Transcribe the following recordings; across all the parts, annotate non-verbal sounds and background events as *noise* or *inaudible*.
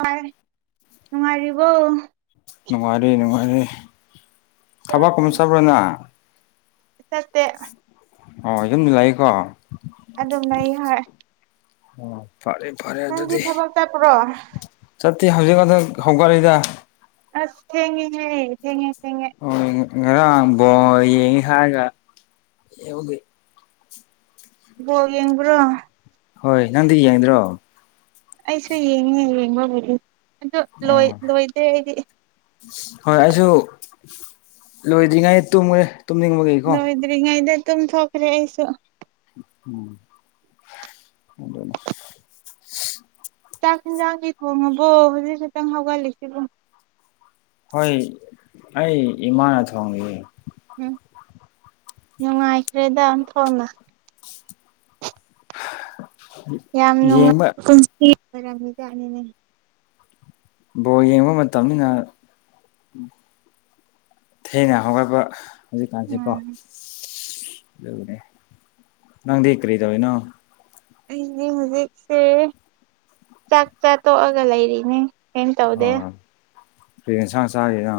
ꯍ ꯅꯨꯡꯉꯥꯏꯔꯤꯕꯣ ꯅꯨꯡꯉꯥꯏꯔꯤ ꯅꯨꯡꯉꯥꯏꯔꯤꯦ ꯊꯕꯛ ꯀꯃ ꯆꯕ꯭ꯔꯣꯅ ꯆꯠꯇꯦ ꯑꯣ ꯌꯨꯝ ꯂꯛꯏꯀꯣ ꯑꯗꯨꯝ ꯂꯩ ꯍꯣꯏ ꯎ ꯐꯔꯦ ꯐꯔꯦ ꯅꯪꯗꯤ ꯑꯗꯨꯗꯤ ꯊꯕꯛ ꯆꯠꯄ꯭ꯔꯣ ꯆꯠꯇꯤ ꯍꯧꯖꯤꯛ ꯍꯟꯗꯛ ꯍꯧꯒꯠꯂꯤꯗ ꯑꯁ ꯊꯦꯡꯉꯦ ꯍꯥꯏ ꯊꯦꯡꯉꯦ ꯍꯣꯏ ꯉꯔꯥꯡ ꯕꯣ ꯌꯦꯡꯉꯦ ꯍꯥꯏꯔꯒ ꯌꯦꯡꯗꯤ ꯑꯣ ꯌꯦꯡꯕ꯭ꯔꯣ ꯍꯣꯏ ꯅꯪꯗꯤ ꯌꯦꯡꯗ꯭ꯔꯣ ꯑꯩꯁꯨ ꯌꯦꯡꯉꯦ ꯌꯦꯡꯕꯕꯨꯗꯤ ꯑꯗꯨ ꯑꯣ ꯂꯣꯏꯗꯦ ꯑꯩꯗꯤ ꯍꯣꯏ ꯑꯩꯁꯨ ꯂꯣꯏꯗ꯭ꯔꯤꯉꯩ ꯇꯨꯝꯈꯦ ꯂꯣꯏꯗ꯭ꯔꯤꯉꯩꯗ ꯇꯨꯝ ꯊꯣꯛꯈ꯭ꯔꯦ ꯑꯩꯁꯨ ꯎꯝ ꯍ ꯆꯥꯛ ꯌꯦꯟꯖꯥꯡꯒꯤ ꯊꯣꯡꯉꯕꯣ ꯍꯧꯖꯤꯛ ꯈꯤꯛꯇꯪ ꯍꯧꯒꯠꯂꯤꯁꯤꯕꯣ ꯍꯣꯏ ꯑꯩ ꯏꯃꯥꯅ ꯊꯣꯡꯉꯦ ꯎꯝ ꯅꯨꯡꯉꯥꯏꯈ꯭ꯔꯦꯗꯝ ꯊꯣꯟꯅ *inaudible* ꯌꯥꯝ ꯌꯦꯡꯕ ꯅꯨꯡꯉꯥꯏ ꯀꯟꯁꯤ ꯑꯣꯏꯔꯝꯖꯠꯅꯤꯅꯦ ꯕꯣ ꯌꯦꯡꯕ ꯃꯇꯝꯅꯤꯅ ꯊꯦꯡꯅꯍꯒꯔꯕ ꯍꯧꯖꯤꯛꯀꯥꯟꯁꯤ ꯀꯣ ꯎꯝ ꯑꯗꯨꯅꯦ ꯅꯪꯗꯤ ꯀꯔꯤ ꯇꯧꯤꯅꯣ ꯑꯩꯅꯦ ꯍꯧꯖꯤꯛꯁꯦ ꯆꯥꯛ ꯆꯥ ꯇꯣꯛꯑꯒ ꯂꯩꯔꯤꯅꯦ ꯑꯦ ꯇꯥꯎꯗꯦ ꯄꯦꯟꯁ ꯆꯔꯦꯗ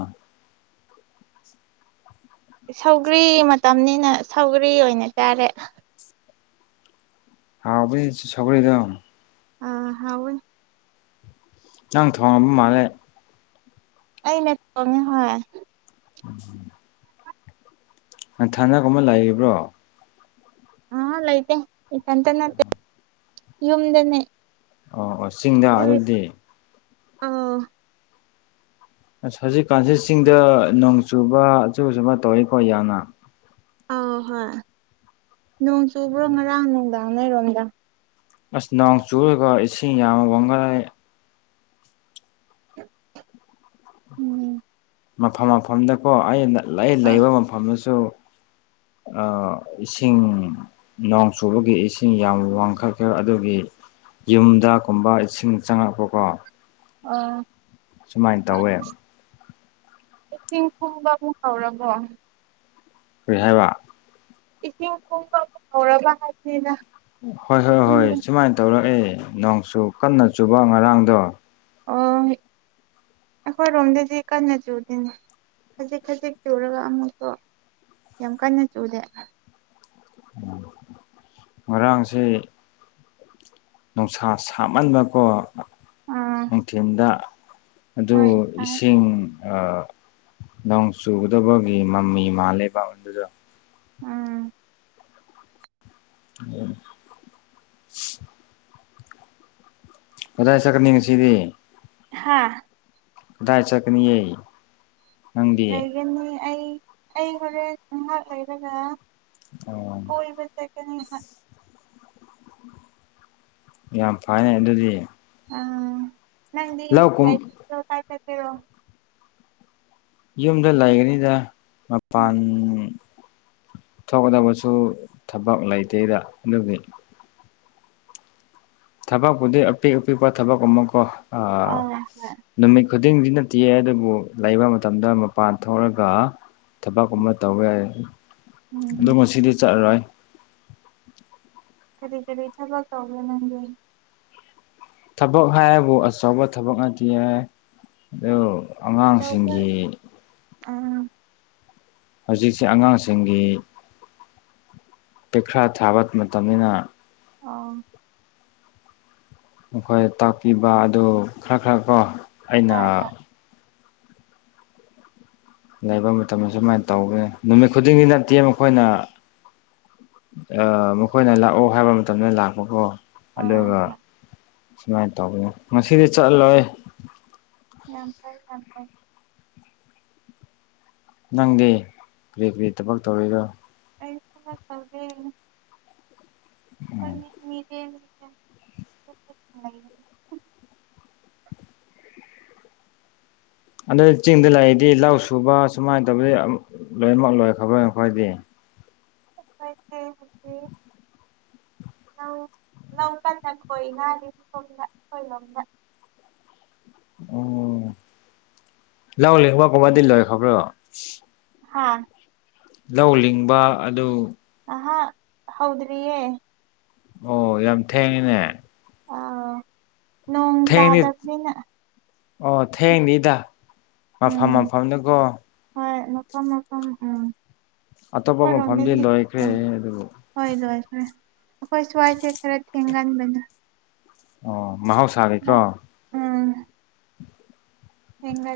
ꯁꯧꯒꯔꯤ ꯃꯇꯝꯅꯤꯅ ꯁꯧꯒꯔꯤ ꯑꯣꯏꯅ ꯇꯥꯔꯦ ꯍꯥꯎꯕ ꯁꯒꯔꯗꯑꯣ ꯑꯥ ꯍꯥꯎ ꯑꯥꯡ ꯊꯣꯡꯉꯕ ꯃꯥꯜꯂꯦ ꯑꯩꯅꯠꯇꯀꯦ ꯍꯣꯏ ꯎꯝ ꯊꯅꯒꯨꯝꯕ ꯂꯩꯕ꯭ꯔꯣ ꯑ ꯂꯥꯏꯇꯇꯅꯠꯇ ꯌꯝꯗꯅꯦ ꯑꯣ ꯑꯣ ꯆꯤꯡꯗ ꯑꯗꯨꯗꯤ ꯑꯥ ꯑꯁ ꯍꯧꯖꯤꯛꯀꯥꯟꯁꯤꯦ ꯆꯤꯡꯗ ꯅꯣꯡ ꯆꯨꯕ ꯑꯆ ꯑꯆꯕ ꯇꯧꯋꯤꯀꯣ ꯌꯥꯝꯅ ꯑ ꯍꯣꯏ ꯅꯣꯡ ꯆꯨꯕ꯭ꯔꯣ ꯉꯔꯥꯡ ꯅꯨꯡꯗꯥꯡ ꯅꯔꯣꯝꯗ ꯑꯁ ꯅꯅꯥꯎ ꯆꯨꯔꯒ ꯏꯁꯤꯡ ꯌꯥꯝ ꯋꯥꯡꯈꯠꯂꯦ ꯎꯝ ꯃꯐꯝ ꯃꯐꯝꯗꯀꯣ ꯑꯩꯅ ꯂꯩ ꯑꯥ ꯂꯩꯕ ꯃꯐꯝꯗꯨꯁꯨ ꯏꯁꯤꯡ ꯅꯣꯡ ꯆꯨꯕꯒꯤ ꯏꯁꯤꯡ ꯌꯥꯝ ꯋꯥꯡꯈꯠꯈ꯭ꯔꯦ ꯑꯗꯨꯒꯤ ꯌꯨꯝꯗꯒꯨꯝꯕ ꯏꯁꯤꯡ ꯆꯪꯉꯛꯄꯀꯣ ꯑꯥ ꯁꯨꯃꯥꯏꯅ ꯇꯧꯋꯦ ꯏꯁꯤꯡ ꯀꯨꯝꯕꯕꯨ ꯀꯥꯎꯔꯕꯣ ꯍꯕ ꯏꯁꯤꯡ ꯊꯨꯝꯕ ꯐꯥꯎꯔꯕ ꯍꯥꯏꯕꯅꯤꯅ ꯍꯣꯏ ꯍꯣꯏ ꯍꯣꯏ ꯁꯨꯃꯥꯏꯅ ꯇꯧꯔꯛꯑꯦ ꯅꯣꯡꯁꯨ ꯀꯟꯅ ꯆꯨꯕ ꯉꯔꯥꯡꯗꯣ ꯑ ꯑꯩꯈꯣꯏꯔꯣꯝꯗꯗꯤ ꯀꯟꯅ ꯆꯨꯗꯦꯅꯦ ꯈꯖꯤꯛ ꯈꯖꯤꯛ ꯆꯨꯔꯒ ꯑꯃꯨꯛꯇꯣ ꯌꯥꯝ ꯀꯟꯅ ꯆꯨꯗꯦ ꯎ ꯉꯔꯥꯡꯁꯦ ꯅꯨꯡꯁꯥ ꯁꯥꯃꯟꯕꯀꯣ ꯑꯥ ꯅꯨꯡꯊꯤꯤꯟꯗ ꯑꯗꯨ ꯍꯣꯏ ꯁꯥꯏ ꯏꯁꯤꯡ ꯅꯣꯡ ꯆꯨꯒꯗꯕꯒꯤ ꯃꯃꯤ ꯃꯥꯜꯂꯦꯕ ꯑꯗꯨꯗ ꯎꯝ ꯑꯣꯝ ꯀꯗꯥꯏ ꯁꯀꯅꯤꯡ ꯉ ꯁꯤꯗꯤ ꯍꯥꯥ ꯏ ꯆꯀꯅꯤ ꯂꯩꯒꯅꯤ ꯑꯩ ꯑꯩ ꯍꯣꯔꯦꯟ ꯉꯥꯏꯍꯥꯛ ꯂꯩꯔꯒ ꯑꯣ ꯀꯣꯏ ꯆꯦꯛꯀꯅꯤ ꯍꯥꯏ ꯌꯥꯝ ꯐꯅꯦ ꯑꯗꯨꯗꯤ ꯑꯥ ꯅꯪꯗꯤ ꯂꯧ ꯀꯨꯝ ꯂꯥꯏꯣ ꯀꯥꯏ ꯇ ꯇꯦꯔꯣ ꯌꯨꯝꯗ ꯂꯩꯒꯅꯤꯗ ꯃꯄꯥꯟ ꯊꯣꯛꯀꯗꯕꯁꯨ ꯊꯕꯛ ꯂꯩꯇꯦꯗ ꯑꯗꯨꯗꯤ ꯊꯕꯛꯄꯨꯗꯤ ꯑꯄꯤꯛ ꯑꯄꯤꯛꯄ ꯊꯕꯛ ꯑꯃꯨꯛꯀꯣ ꯑꯥ ꯍꯣꯏ ꯅꯨꯃꯤꯠ ꯈꯨꯗꯤꯡꯗꯤ ꯅꯠꯇꯦꯦ ꯑꯗꯨꯕꯨ ꯂꯩꯕ ꯃꯇꯝꯗ ꯃꯄꯥꯟ ꯊꯣꯛꯂꯒ ꯊꯕꯛꯀꯨꯝꯕ ꯇꯧꯕ ꯌꯥꯏ ꯎꯝ ꯑꯗꯨ ꯉꯗꯤ ꯆꯠꯂꯔꯣꯏ ꯀꯔꯤ ꯀꯔꯤ ꯊꯕꯛ ꯇꯧꯒꯦ ꯅꯪꯒꯦ ꯊꯕꯛ ꯍꯥꯏꯕꯨ ꯑꯆꯧꯕ ꯊꯕꯛ ꯅꯇ ꯍꯥꯏ ꯑꯗꯨ ꯑꯆꯧꯕ ꯑꯉꯥꯡꯁꯤꯡꯒꯤ ꯑꯥ ꯍꯧꯖꯤꯛꯁꯦ ꯑꯉꯥꯡꯁꯤꯡꯒꯤ ꯄꯩꯈ꯭ꯔꯥ ꯊꯥꯕ ꯃꯇꯝꯅꯤꯅ ꯑꯥ ꯃꯈꯣꯏ ꯇꯥꯛꯄꯤꯕ ꯑꯗꯨ ꯈꯔ ꯈꯔ ꯀꯣ ꯑꯩꯅ ꯍꯣꯏ ꯍꯣꯏ ꯂꯩꯕ ꯃꯇꯝꯗ ꯁꯨꯃꯥꯏꯅ ꯇꯧꯒꯦ ꯅꯨꯃꯤꯠ ꯈꯨꯗꯤꯡꯒꯤ ꯅꯠꯇꯦ ꯃꯈꯣꯏꯅ ꯑ ꯃꯈꯣꯏꯅ ꯂꯥꯛꯑꯣ ꯍꯥꯏꯕ ꯃꯇꯝꯗ ꯂꯥꯛꯄꯀꯣ ꯑꯥ ꯑꯗꯨꯒ ꯍꯣꯏ ꯁꯨꯃꯥꯏꯅ ꯇꯧꯕꯅꯦ ꯉꯗꯤ ꯆꯠꯂꯣꯏ ꯌꯥꯝ ꯐꯥꯏ ꯌꯥꯝ ꯐꯥꯏ ꯅꯪꯗꯤ ꯀꯔꯤ ꯀꯔꯤ ꯊꯕꯛ ꯇꯧꯔꯤꯔꯣ ꯑꯩꯁꯂ ꯇꯋꯦ ꯃꯤꯗꯤ *inaudible* ꯑꯗꯨ ꯆꯤꯡꯗ ꯂꯩꯔꯤꯗꯤ ꯂꯧ ꯁꯨꯕ ꯁꯨꯃꯥꯏꯅ ꯇꯧꯕꯗꯤ ꯑꯝ ꯂꯣꯏꯅꯃꯛ ꯂꯣꯏꯈꯔꯕ ꯑꯩꯈꯣꯏꯗꯤ *unintelligible* *unintelligible* ꯎꯝ ꯂꯧꯂꯤꯡꯕ ꯀꯨꯝꯕꯗꯤ ꯂꯣꯏꯈꯕ꯭ꯔꯣ ꯍꯥꯥ ꯂꯧ ꯂꯤꯡꯕ ꯑꯗꯨ ꯑꯍꯥ ꯍꯧꯗꯔꯤꯌꯦ ꯑꯣ ꯌꯥꯝ ꯊꯦꯡꯉꯤꯅꯦ ꯑꯥ ꯅꯣꯡ ꯊꯦꯡꯗꯤ ꯇꯥꯗꯕꯅꯤꯅ ꯑꯣ ꯊꯦꯡꯅꯤꯗ ꯃꯐꯝ ꯎꯝ ꯃꯐꯝꯗꯨꯀꯣ ꯍꯣꯏ ꯃꯐꯝ ꯃꯐꯝ ꯎꯝ ꯑꯇꯣꯞꯄ ꯃꯐꯝꯗꯤ ꯑꯈꯣꯏꯔꯣꯝꯗꯗꯤ ꯂꯣꯏꯈ꯭ꯔꯦ ꯎꯝ ꯑꯗꯨꯕꯨ ꯍꯣꯏ ꯂꯣꯏꯈꯔꯦ ꯑꯈꯣꯏ ꯁ꯭ꯋꯥꯏꯁꯦ ꯈꯔ ꯊꯦꯡꯒꯟꯕꯅꯦ ꯑꯣ ꯃꯍꯧꯁꯥꯒꯤꯀꯣ ꯂꯧ ꯎꯝ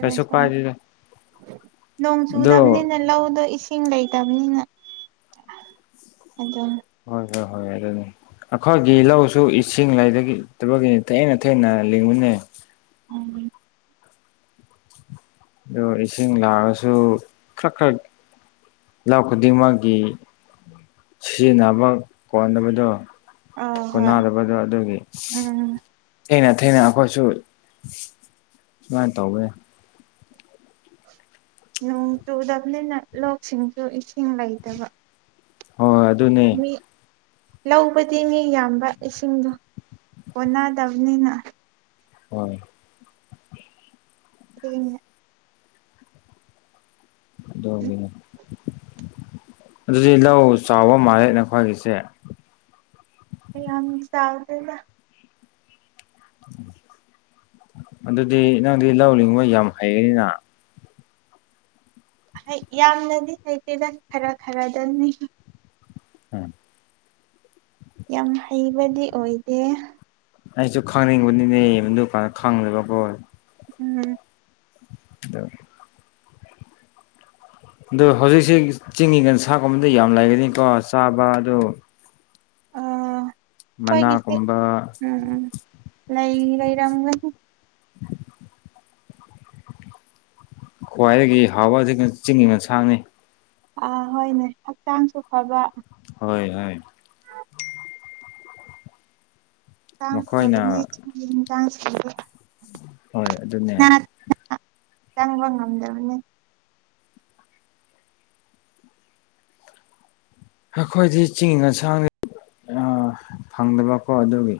ꯀꯩꯁꯨ ꯀꯥꯏꯗꯦꯗ ꯅꯣꯡ ꯑꯗꯣ ꯆꯨꯗꯕꯅꯤꯅ ꯂꯧꯗꯣ ꯏꯁꯤꯡ ꯂꯩꯇꯕꯅꯤꯅ ꯑꯗꯨꯝ ꯍꯣꯏ ꯍꯣꯏ ꯍꯣꯏ ꯑꯗꯨꯅꯤ ꯑꯩꯈꯣꯏꯒꯤ ꯂꯧꯁꯨ ꯏꯁꯤꯡ ꯂꯩꯗꯒꯤ ꯇꯕꯒꯤ ꯊꯦꯡꯅ ꯊꯦꯡꯅ *unintelligible* ꯎꯝ *unintelligible* ꯂꯧ ꯈꯨꯗꯤꯡꯃꯛꯀꯤ ꯁꯤꯖꯤꯟꯅꯕ ꯀꯣꯟꯅꯕꯗꯣ ꯑꯥ ꯍꯣꯏ ꯀꯣꯟꯅꯗꯕꯗꯣ ꯑꯗꯨꯒꯤ ꯎꯝ ꯊꯦꯡꯅ ꯊꯦꯡꯅ ꯑꯩꯈꯣꯏꯁꯨ ꯁꯨꯃꯥꯏꯅ ꯇꯧꯕ ꯌꯥꯏ ꯅꯣꯡ ꯆꯨꯗꯕꯅꯤꯅ ꯂꯧꯁꯤꯡꯁꯨ ꯏꯁꯤꯡ ꯂꯩꯇꯕ ꯍꯣꯏ ꯑꯗꯨꯅꯦ ꯃꯤ ꯂꯧꯕꯗꯤ ꯃꯤ ꯌꯥꯝꯕ ꯏꯁꯤꯡꯗꯣ ꯀꯣꯅꯗꯕꯅꯤꯅ ꯍꯣꯏ ꯊꯦꯡꯉꯦ ꯀꯩꯗꯧꯔꯝꯃꯤꯅꯣ ꯑꯗꯨꯗꯤ ꯂꯧ ꯆꯥꯎꯕ ꯃꯥꯜꯂꯦ ꯅꯈꯣꯏꯒꯤꯁꯦ ꯃꯌꯥꯝ ꯆꯥꯎꯗꯦꯗ ꯑꯗꯨꯗꯤ ꯅꯪꯗꯤ ꯂꯧ ꯂꯤꯡꯕ ꯌꯥꯝ ꯍꯩꯔꯅꯤꯅ ꯍꯩ ꯌꯥꯝꯅꯗꯤ ꯍꯩꯇꯦꯗ ꯈꯔ ꯈꯔꯗꯅꯤ ꯎꯝ ꯌꯥꯝ ꯍꯩꯕꯗꯤ ꯑꯣꯏꯗꯦ *unintelligible* ꯎꯝ *unintelligible* ꯑꯗꯨ ꯍꯧꯖꯤꯛꯁꯤ ꯆꯤꯡꯒꯤ ꯌꯦꯟꯁꯥꯒꯨꯝꯕꯗꯤ ꯌꯥꯝ ꯂꯩꯒꯅꯤꯀꯣ ꯆꯥꯕ ꯑꯗꯨ ꯑ ꯑꯩꯈꯣꯏꯒꯤꯁꯦ ꯃꯅꯥꯒꯨꯝꯕ ꯎꯝ ꯎꯝ ꯂꯩ ꯂꯩꯔꯝꯒꯅꯤ ꯈ꯭ꯋꯥꯏꯗꯒꯤ ꯍꯥꯎꯕ ꯆꯤꯡꯒꯤ ꯌꯦꯟꯁꯥꯡꯅꯤ ꯑ ꯍꯣꯏꯅꯦ ꯍꯛꯆꯥꯡꯁꯨ ꯐꯕ ꯍꯣꯏ ꯍꯣꯏ ꯃꯈꯣꯏꯅ *unintelligible* ꯍꯣꯏ ꯑꯗꯨꯅꯦ ꯆꯪꯕ ꯉꯝꯗꯕꯅꯤ ꯑꯩꯈꯣꯏꯗꯤ ꯆꯤꯡꯒꯤ ꯑꯟꯁꯥꯡꯅꯤ ꯑ ꯐꯪꯗꯕꯀꯣ ꯑꯗꯨꯒꯤ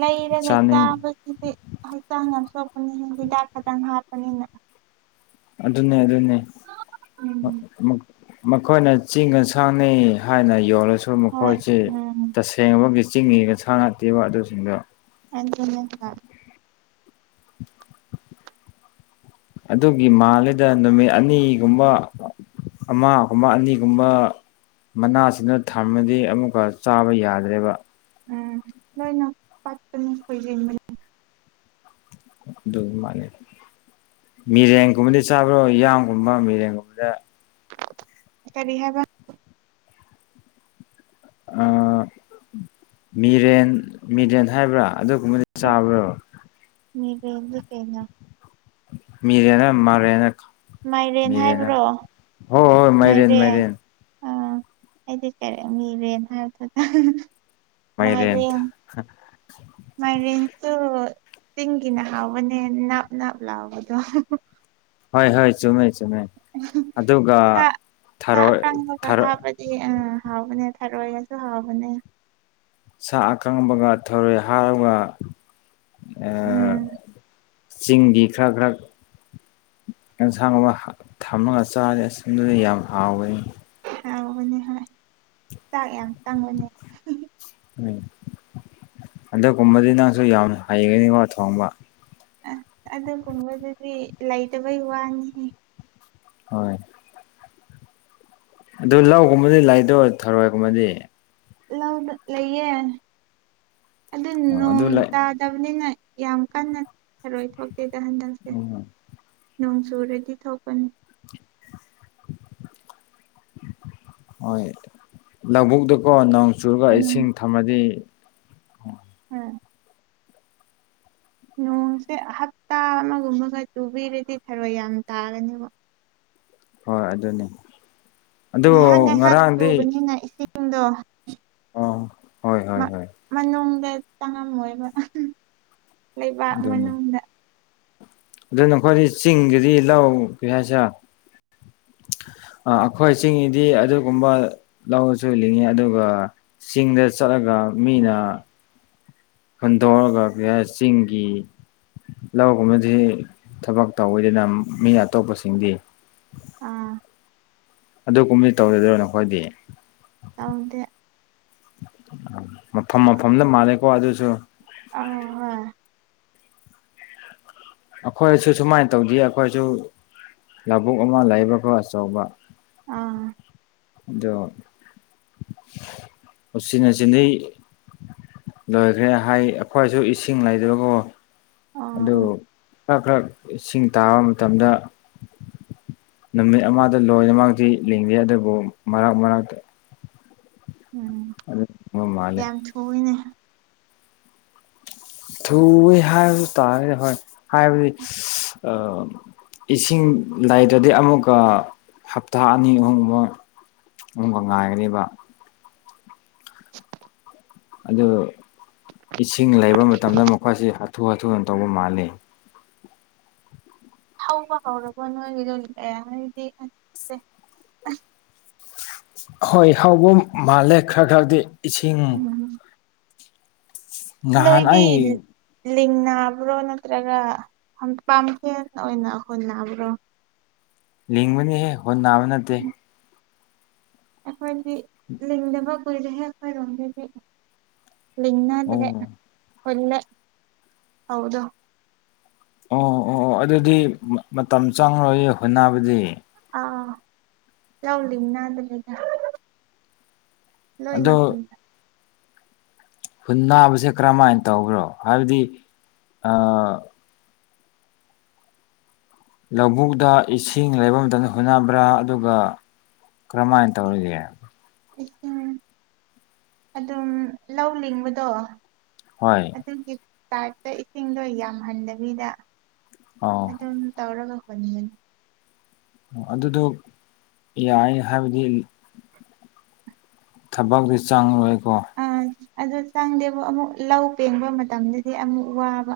ꯂꯩꯔꯒ ꯆꯥꯅꯤꯡ ꯆꯥꯕꯒꯤꯗꯤ ꯍꯛꯆꯥꯡ ꯌꯥꯝ ꯁꯦꯛ ꯍꯤꯗꯥꯛ ꯈꯇꯪ ꯍꯥꯞꯄꯅꯤꯅ ꯑꯗꯨ ꯑꯗꯨꯟꯅꯦ ꯑꯗꯨ ꯑꯗꯨꯟꯅꯦ ꯎꯝ ꯃꯈꯣꯏꯅ ꯆꯤꯡ ꯑꯟꯁꯥꯡꯅꯤ ꯍꯥꯏꯅ ꯌꯣꯜꯂꯁꯨ ꯍꯣꯏ ꯃꯈꯣꯏꯁꯤ ꯎꯝ ꯇꯁꯦꯡꯕꯒꯤ ꯆꯤꯡꯉꯒ ꯁꯥ ꯉꯇꯦꯕ ꯑꯗꯨꯁꯤꯡꯗ ꯑꯦ ꯑꯗꯨꯒꯤ ꯃꯥꯜꯂꯤꯗ ꯅꯨꯃꯤꯠ ꯑꯅꯤꯒꯨꯝꯕ ꯑꯃꯒꯨꯝꯕ ꯑꯅꯤꯒꯨꯝꯕ ꯃꯅꯥꯁꯤꯅ ꯊꯔꯃꯗꯤ ꯑꯃꯨꯛꯀ ꯆꯥꯕ ꯌꯥꯗ꯭ꯔꯦꯕ ꯎꯝ ꯂꯣꯏꯅ ꯄꯠꯄꯅꯤ ꯈꯣꯏꯔꯟꯕꯅꯤ ꯑꯗꯨ ꯑꯗꯨ ꯃꯥꯅꯦ ꯃꯤꯔꯦꯟꯒꯨꯝꯕꯗꯤ ꯆꯥꯕ꯭ꯔꯣ ꯏꯌꯥꯝꯒꯨꯝꯕ ꯃꯤꯔꯦꯟꯒꯨꯝꯕꯗ ꯀꯔꯤ ꯍꯥꯏꯕ ꯃꯤꯔꯦꯟ ꯃꯤꯔꯦꯟ ꯍꯥꯏꯕ꯭ꯔꯥ ꯑꯗꯨꯒꯨꯝꯕꯗꯤ ꯆꯥꯕ꯭ꯔꯣ ꯃꯤꯕꯦꯗꯨ ꯆꯅꯥ ꯃꯤꯔꯦꯅ ꯃꯥꯔꯦꯅ ꯃꯥꯏꯔꯦꯟ ꯃꯤꯔꯦꯅ ꯍꯥꯏꯕ꯭ꯔꯣ ꯍ ꯍꯣꯏ ꯃꯩꯔꯦꯦꯟ ꯃꯥꯏꯔꯦꯟ ꯃꯩꯔꯦꯟ ꯑꯥ ꯑꯩꯗꯤ ꯀꯔꯤ ꯃꯤꯔꯦꯅ ꯍꯥꯏꯕꯗꯨꯗ ꯃꯥꯏꯔꯦꯟ ꯃꯥꯏꯔꯤꯡ ꯃꯥꯏꯔꯤꯡ ꯁ ꯆꯤꯡꯒꯤꯅ ꯍꯥꯎꯕꯅꯦ ꯅꯥꯞ ꯅꯥꯞ ꯂꯥꯎꯕꯗꯣ ꯍꯣꯏ ꯍꯣꯏ ꯆꯨꯝꯃꯦꯁ ꯁꯥ ꯁꯥ ꯊꯔꯣꯏ ꯑꯀꯪꯕꯒ ꯊꯔꯣꯏ ꯍꯥꯞꯄꯗꯤ ꯑ ꯍꯥꯎꯕꯅꯦꯕ ꯊꯔꯣꯏꯒꯁꯨ ꯍꯥꯎꯕꯅꯦ ꯁꯥ ꯑꯀꯪꯕꯒ ꯊꯧꯔꯣꯏ ꯍꯥꯔꯒ ꯎꯝ ꯆꯤꯡꯒꯤ ꯈꯔ ꯈꯔ ꯑꯦꯟꯁꯥꯡꯒꯕ ꯊꯝꯃꯒ ꯆꯥꯔꯦ ꯑꯁꯨꯝꯗꯨꯗ ꯌꯥꯝ ꯍꯥꯎꯋꯦ ꯍꯕꯅꯦ ꯍꯣꯏ ꯆꯥꯛ ꯌꯥꯝ ꯆꯪꯕꯅꯦ ꯎꯝ ꯍꯟꯗꯛꯀꯨꯝꯕꯗꯤ ꯅꯪꯁꯨ ꯌꯥꯝ ꯍꯩꯒꯅꯤꯀꯣ ꯊꯣꯡꯕ ꯑ ꯑꯗꯨꯒꯨꯝꯕꯗꯨꯗꯤ ꯂꯩꯇꯕꯩ ꯋꯥꯅꯤ ꯍꯣꯏ ꯑꯗꯨ ꯂꯧꯒꯨꯝꯕꯗꯤ ꯂꯥꯏꯗꯣ ꯊꯔꯣꯏꯒꯨꯝꯕꯗꯤ ꯂꯧ ꯂꯩꯌꯦ ꯑꯗꯨ ꯑꯣ ꯑꯗꯨ ꯅꯣꯡ ꯂꯩ ꯇꯥꯗꯕꯅꯤꯅ ꯌꯥꯝ ꯀꯟꯅ ꯊꯔꯣꯏ ꯊꯣꯛꯇꯦꯗ ꯍꯟꯗꯛꯁꯦ ꯎꯝ ꯅꯣꯡꯁꯨ ꯔꯦꯗꯤ ꯊꯣꯛꯧꯀꯅꯤ ꯍꯣꯏ ꯂꯧꯕꯨꯛꯗꯀꯣ ꯅ ꯆꯨꯔꯒ ꯎꯝ ꯏꯁꯤꯡ ꯊꯝꯃꯗꯤ ꯎ ꯅꯣꯡꯁꯦ ꯍꯞꯇꯥ ꯑꯃꯒꯨꯝꯕꯒ ꯇꯨꯕꯤꯔꯗꯤ ꯊꯔꯣꯏ ꯌꯥꯝ ꯇꯥꯒꯅꯦꯕ ꯍꯣꯏ ꯑꯗꯨꯅꯤ ꯑꯗꯨ ꯉꯔꯥꯡꯗꯤ ꯗꯣ ꯑꯣ ꯍꯣꯏ ꯍꯣꯏ ꯍꯣꯏ ꯃꯅꯨꯡꯗ ꯆꯪꯉꯝꯃꯣꯏꯕ ꯂꯩꯕꯥꯛ ꯑꯗꯨꯅꯤ ꯃꯅꯨꯡꯗ ꯑꯗꯨ ꯅꯈꯣꯏꯗꯤ ꯆꯤꯡꯒꯤꯗꯤ ꯂꯧ ꯀꯩ ꯍꯥꯏꯁꯔ ꯑꯩꯈꯣꯏ ꯆꯤꯡꯗꯤ ꯑꯗꯨꯒꯨꯝꯕ ꯂꯧꯔꯁꯨ ꯂꯤꯡꯉꯤ ꯑꯗꯨꯒ ꯆꯤꯡꯗ ꯆꯠꯂꯒ ꯃꯤꯅ ꯈꯟꯗꯣꯛꯑꯒ ꯆꯤꯡꯒꯤ ꯂꯧꯒꯨꯝꯕꯕꯁꯤ ꯊꯕꯛ ꯇꯧꯋꯤꯗꯅ ꯃꯤ ꯑꯇꯣꯞꯄꯁꯤꯡꯗꯤ ꯑꯥ ꯑꯗꯨ ꯀꯨꯝꯗꯤ ꯇꯧꯔꯗꯣꯏꯣꯅꯣ ꯑꯩꯈꯣꯏꯗꯤ ꯇꯗꯤ ꯃꯐꯝ ꯃꯐꯝꯗ ꯃꯥꯅꯦꯦꯀꯣ ꯋꯥ ꯑꯗꯨꯁꯨ ꯑ ꯍ ꯑꯩꯈꯣꯏꯁꯨ ꯁꯨꯃꯥꯏꯅ ꯇꯧꯗ ꯑꯩꯈꯣꯏꯁꯨ ꯂꯧꯕꯨꯛ ꯑꯃ ꯂꯩꯕꯀꯣ ꯑꯆꯧꯕ ꯑꯥ ꯑꯗꯣꯅꯆꯗꯩ ꯂꯣꯏꯈ꯭ꯔꯦ ꯍꯥꯏ ꯑꯩꯈꯣꯏꯁꯨ ꯏꯁꯤꯡ ꯂꯩꯗꯕꯕꯨ ꯑꯣ ꯑꯣ ꯏꯁꯤꯡ ꯇꯥꯕ ꯃꯇꯝꯗ ꯅꯨꯃꯤꯠ ꯑꯃꯗ ꯂꯣꯏꯅꯃꯛꯛꯇꯤ ꯂꯤꯡꯗꯦ ꯑꯗꯨꯕꯨ ꯃꯔꯛ ꯃꯔꯛꯇ ꯎꯝ ꯑꯗꯨꯝꯕ ꯃꯥꯜꯂꯦ ꯌꯥꯝ ꯊꯨꯏꯅꯦ ꯊꯨꯏ ꯍꯥꯏꯕꯁꯨ ꯇꯥꯔꯦꯗꯤ ꯍꯣꯏ ꯍꯥꯏꯕꯗꯤ ꯏꯁꯤꯡ ꯂꯩꯗ꯭ꯔꯗꯤ ꯑꯃꯨꯛꯀ ꯍꯞꯇꯥ ꯑꯅꯤ ꯑꯍꯨꯝꯃꯨꯛ ꯑꯍꯨꯝꯕ ꯉꯥꯏꯒꯅꯦꯕ ꯑꯗꯨ ꯏꯁꯤꯡ ꯂꯩꯕ ꯃꯇꯝꯗ ꯃꯈꯣꯏꯁꯤ ꯑꯊꯨ ꯍꯥꯊꯨꯅ ꯇꯧꯕ ꯃꯥꯜꯂꯦ ꯊꯧꯕ ꯍꯧꯔꯕ ꯅꯣꯏꯒꯤꯗꯣ ꯍꯥꯏꯗꯤꯦ ꯍꯣꯏ ꯍꯥꯎꯕ ꯃꯥꯜꯂꯦ ꯈꯔ ꯈꯔꯗꯤ ꯏꯁꯤꯡ ꯎꯝ ꯉꯍꯥꯟꯅꯏ ꯂꯤꯡꯕ꯭ꯔꯣ ꯅꯠꯇ꯭ꯔꯒ ꯄꯥꯝ ꯍꯦꯟ ꯑꯣꯏꯅ ꯍꯨꯟꯅꯕ꯭ꯔꯣ ꯂ ꯂꯤꯃꯅꯤ ꯍꯦ ꯍ ꯅꯥꯃꯅꯠꯇ ꯎꯝ ꯑꯩꯈꯣꯏꯗꯤ ꯂꯤꯡꯗꯕ ꯀꯨꯏꯔꯦꯍꯦ ꯑꯩꯈꯣꯏꯔꯣꯝꯗ ꯄ ꯂ ꯂꯤꯉꯥꯟꯗ꯭ꯔ ꯑꯣ ꯑꯣꯂ ꯍꯥꯎꯗꯣ ꯑꯣ ꯑꯣ ꯑꯣ ꯑꯗꯨꯗꯤ ꯃꯇꯝ ꯆꯪꯉꯣꯏꯏ ꯍꯨꯟꯅꯕꯨꯗꯤ ꯑ ꯆꯧꯗ ꯅꯗ ꯂꯩꯒ ꯂꯣꯏꯅꯈꯣꯏꯅ ꯍꯨꯟ ꯅꯥꯕꯁꯦ ꯀꯔꯝꯍꯥꯏꯅ ꯇꯧꯕ꯭ꯔꯣ ꯍꯥꯏꯕꯗꯤ ꯑ ꯂꯧꯕꯨꯛꯇ ꯏꯁꯤꯡ ꯂꯩꯕ ꯃꯇꯝꯗ ꯍꯣꯠꯅꯕ꯭ꯔꯥ ꯑꯗꯨꯒ ꯀ꯭ꯔꯃ ꯑꯦ ꯇ ꯑꯣꯏꯗꯦ ꯏꯁꯤꯡ ꯑꯗꯨꯝ ꯂꯧ ꯂꯤꯡꯕꯗꯣ ꯍꯣꯏ ꯑꯗꯨꯒꯤ ꯀꯥꯔꯠꯇ ꯏꯁꯤꯡꯗꯣ ꯌꯥꯝꯍꯟꯗꯕꯤꯗ ꯑꯧ ꯑꯗꯨꯝ ꯇꯧꯔꯒ ꯍꯣꯠꯅꯤꯡꯒꯅꯤ ꯑꯗꯨꯗꯣ ꯌꯥꯏ ꯍꯥꯏꯕꯗꯤ ꯊꯕꯛꯇꯗꯤ ꯆꯪꯔꯣꯏꯀꯣ ꯑ ꯆꯪꯗꯦꯕꯨ ꯑꯃꯨꯛ ꯂꯧ ꯄꯦꯡꯕ ꯃꯇꯝꯗꯗꯤ ꯑꯃꯨꯛ ꯋꯥꯕ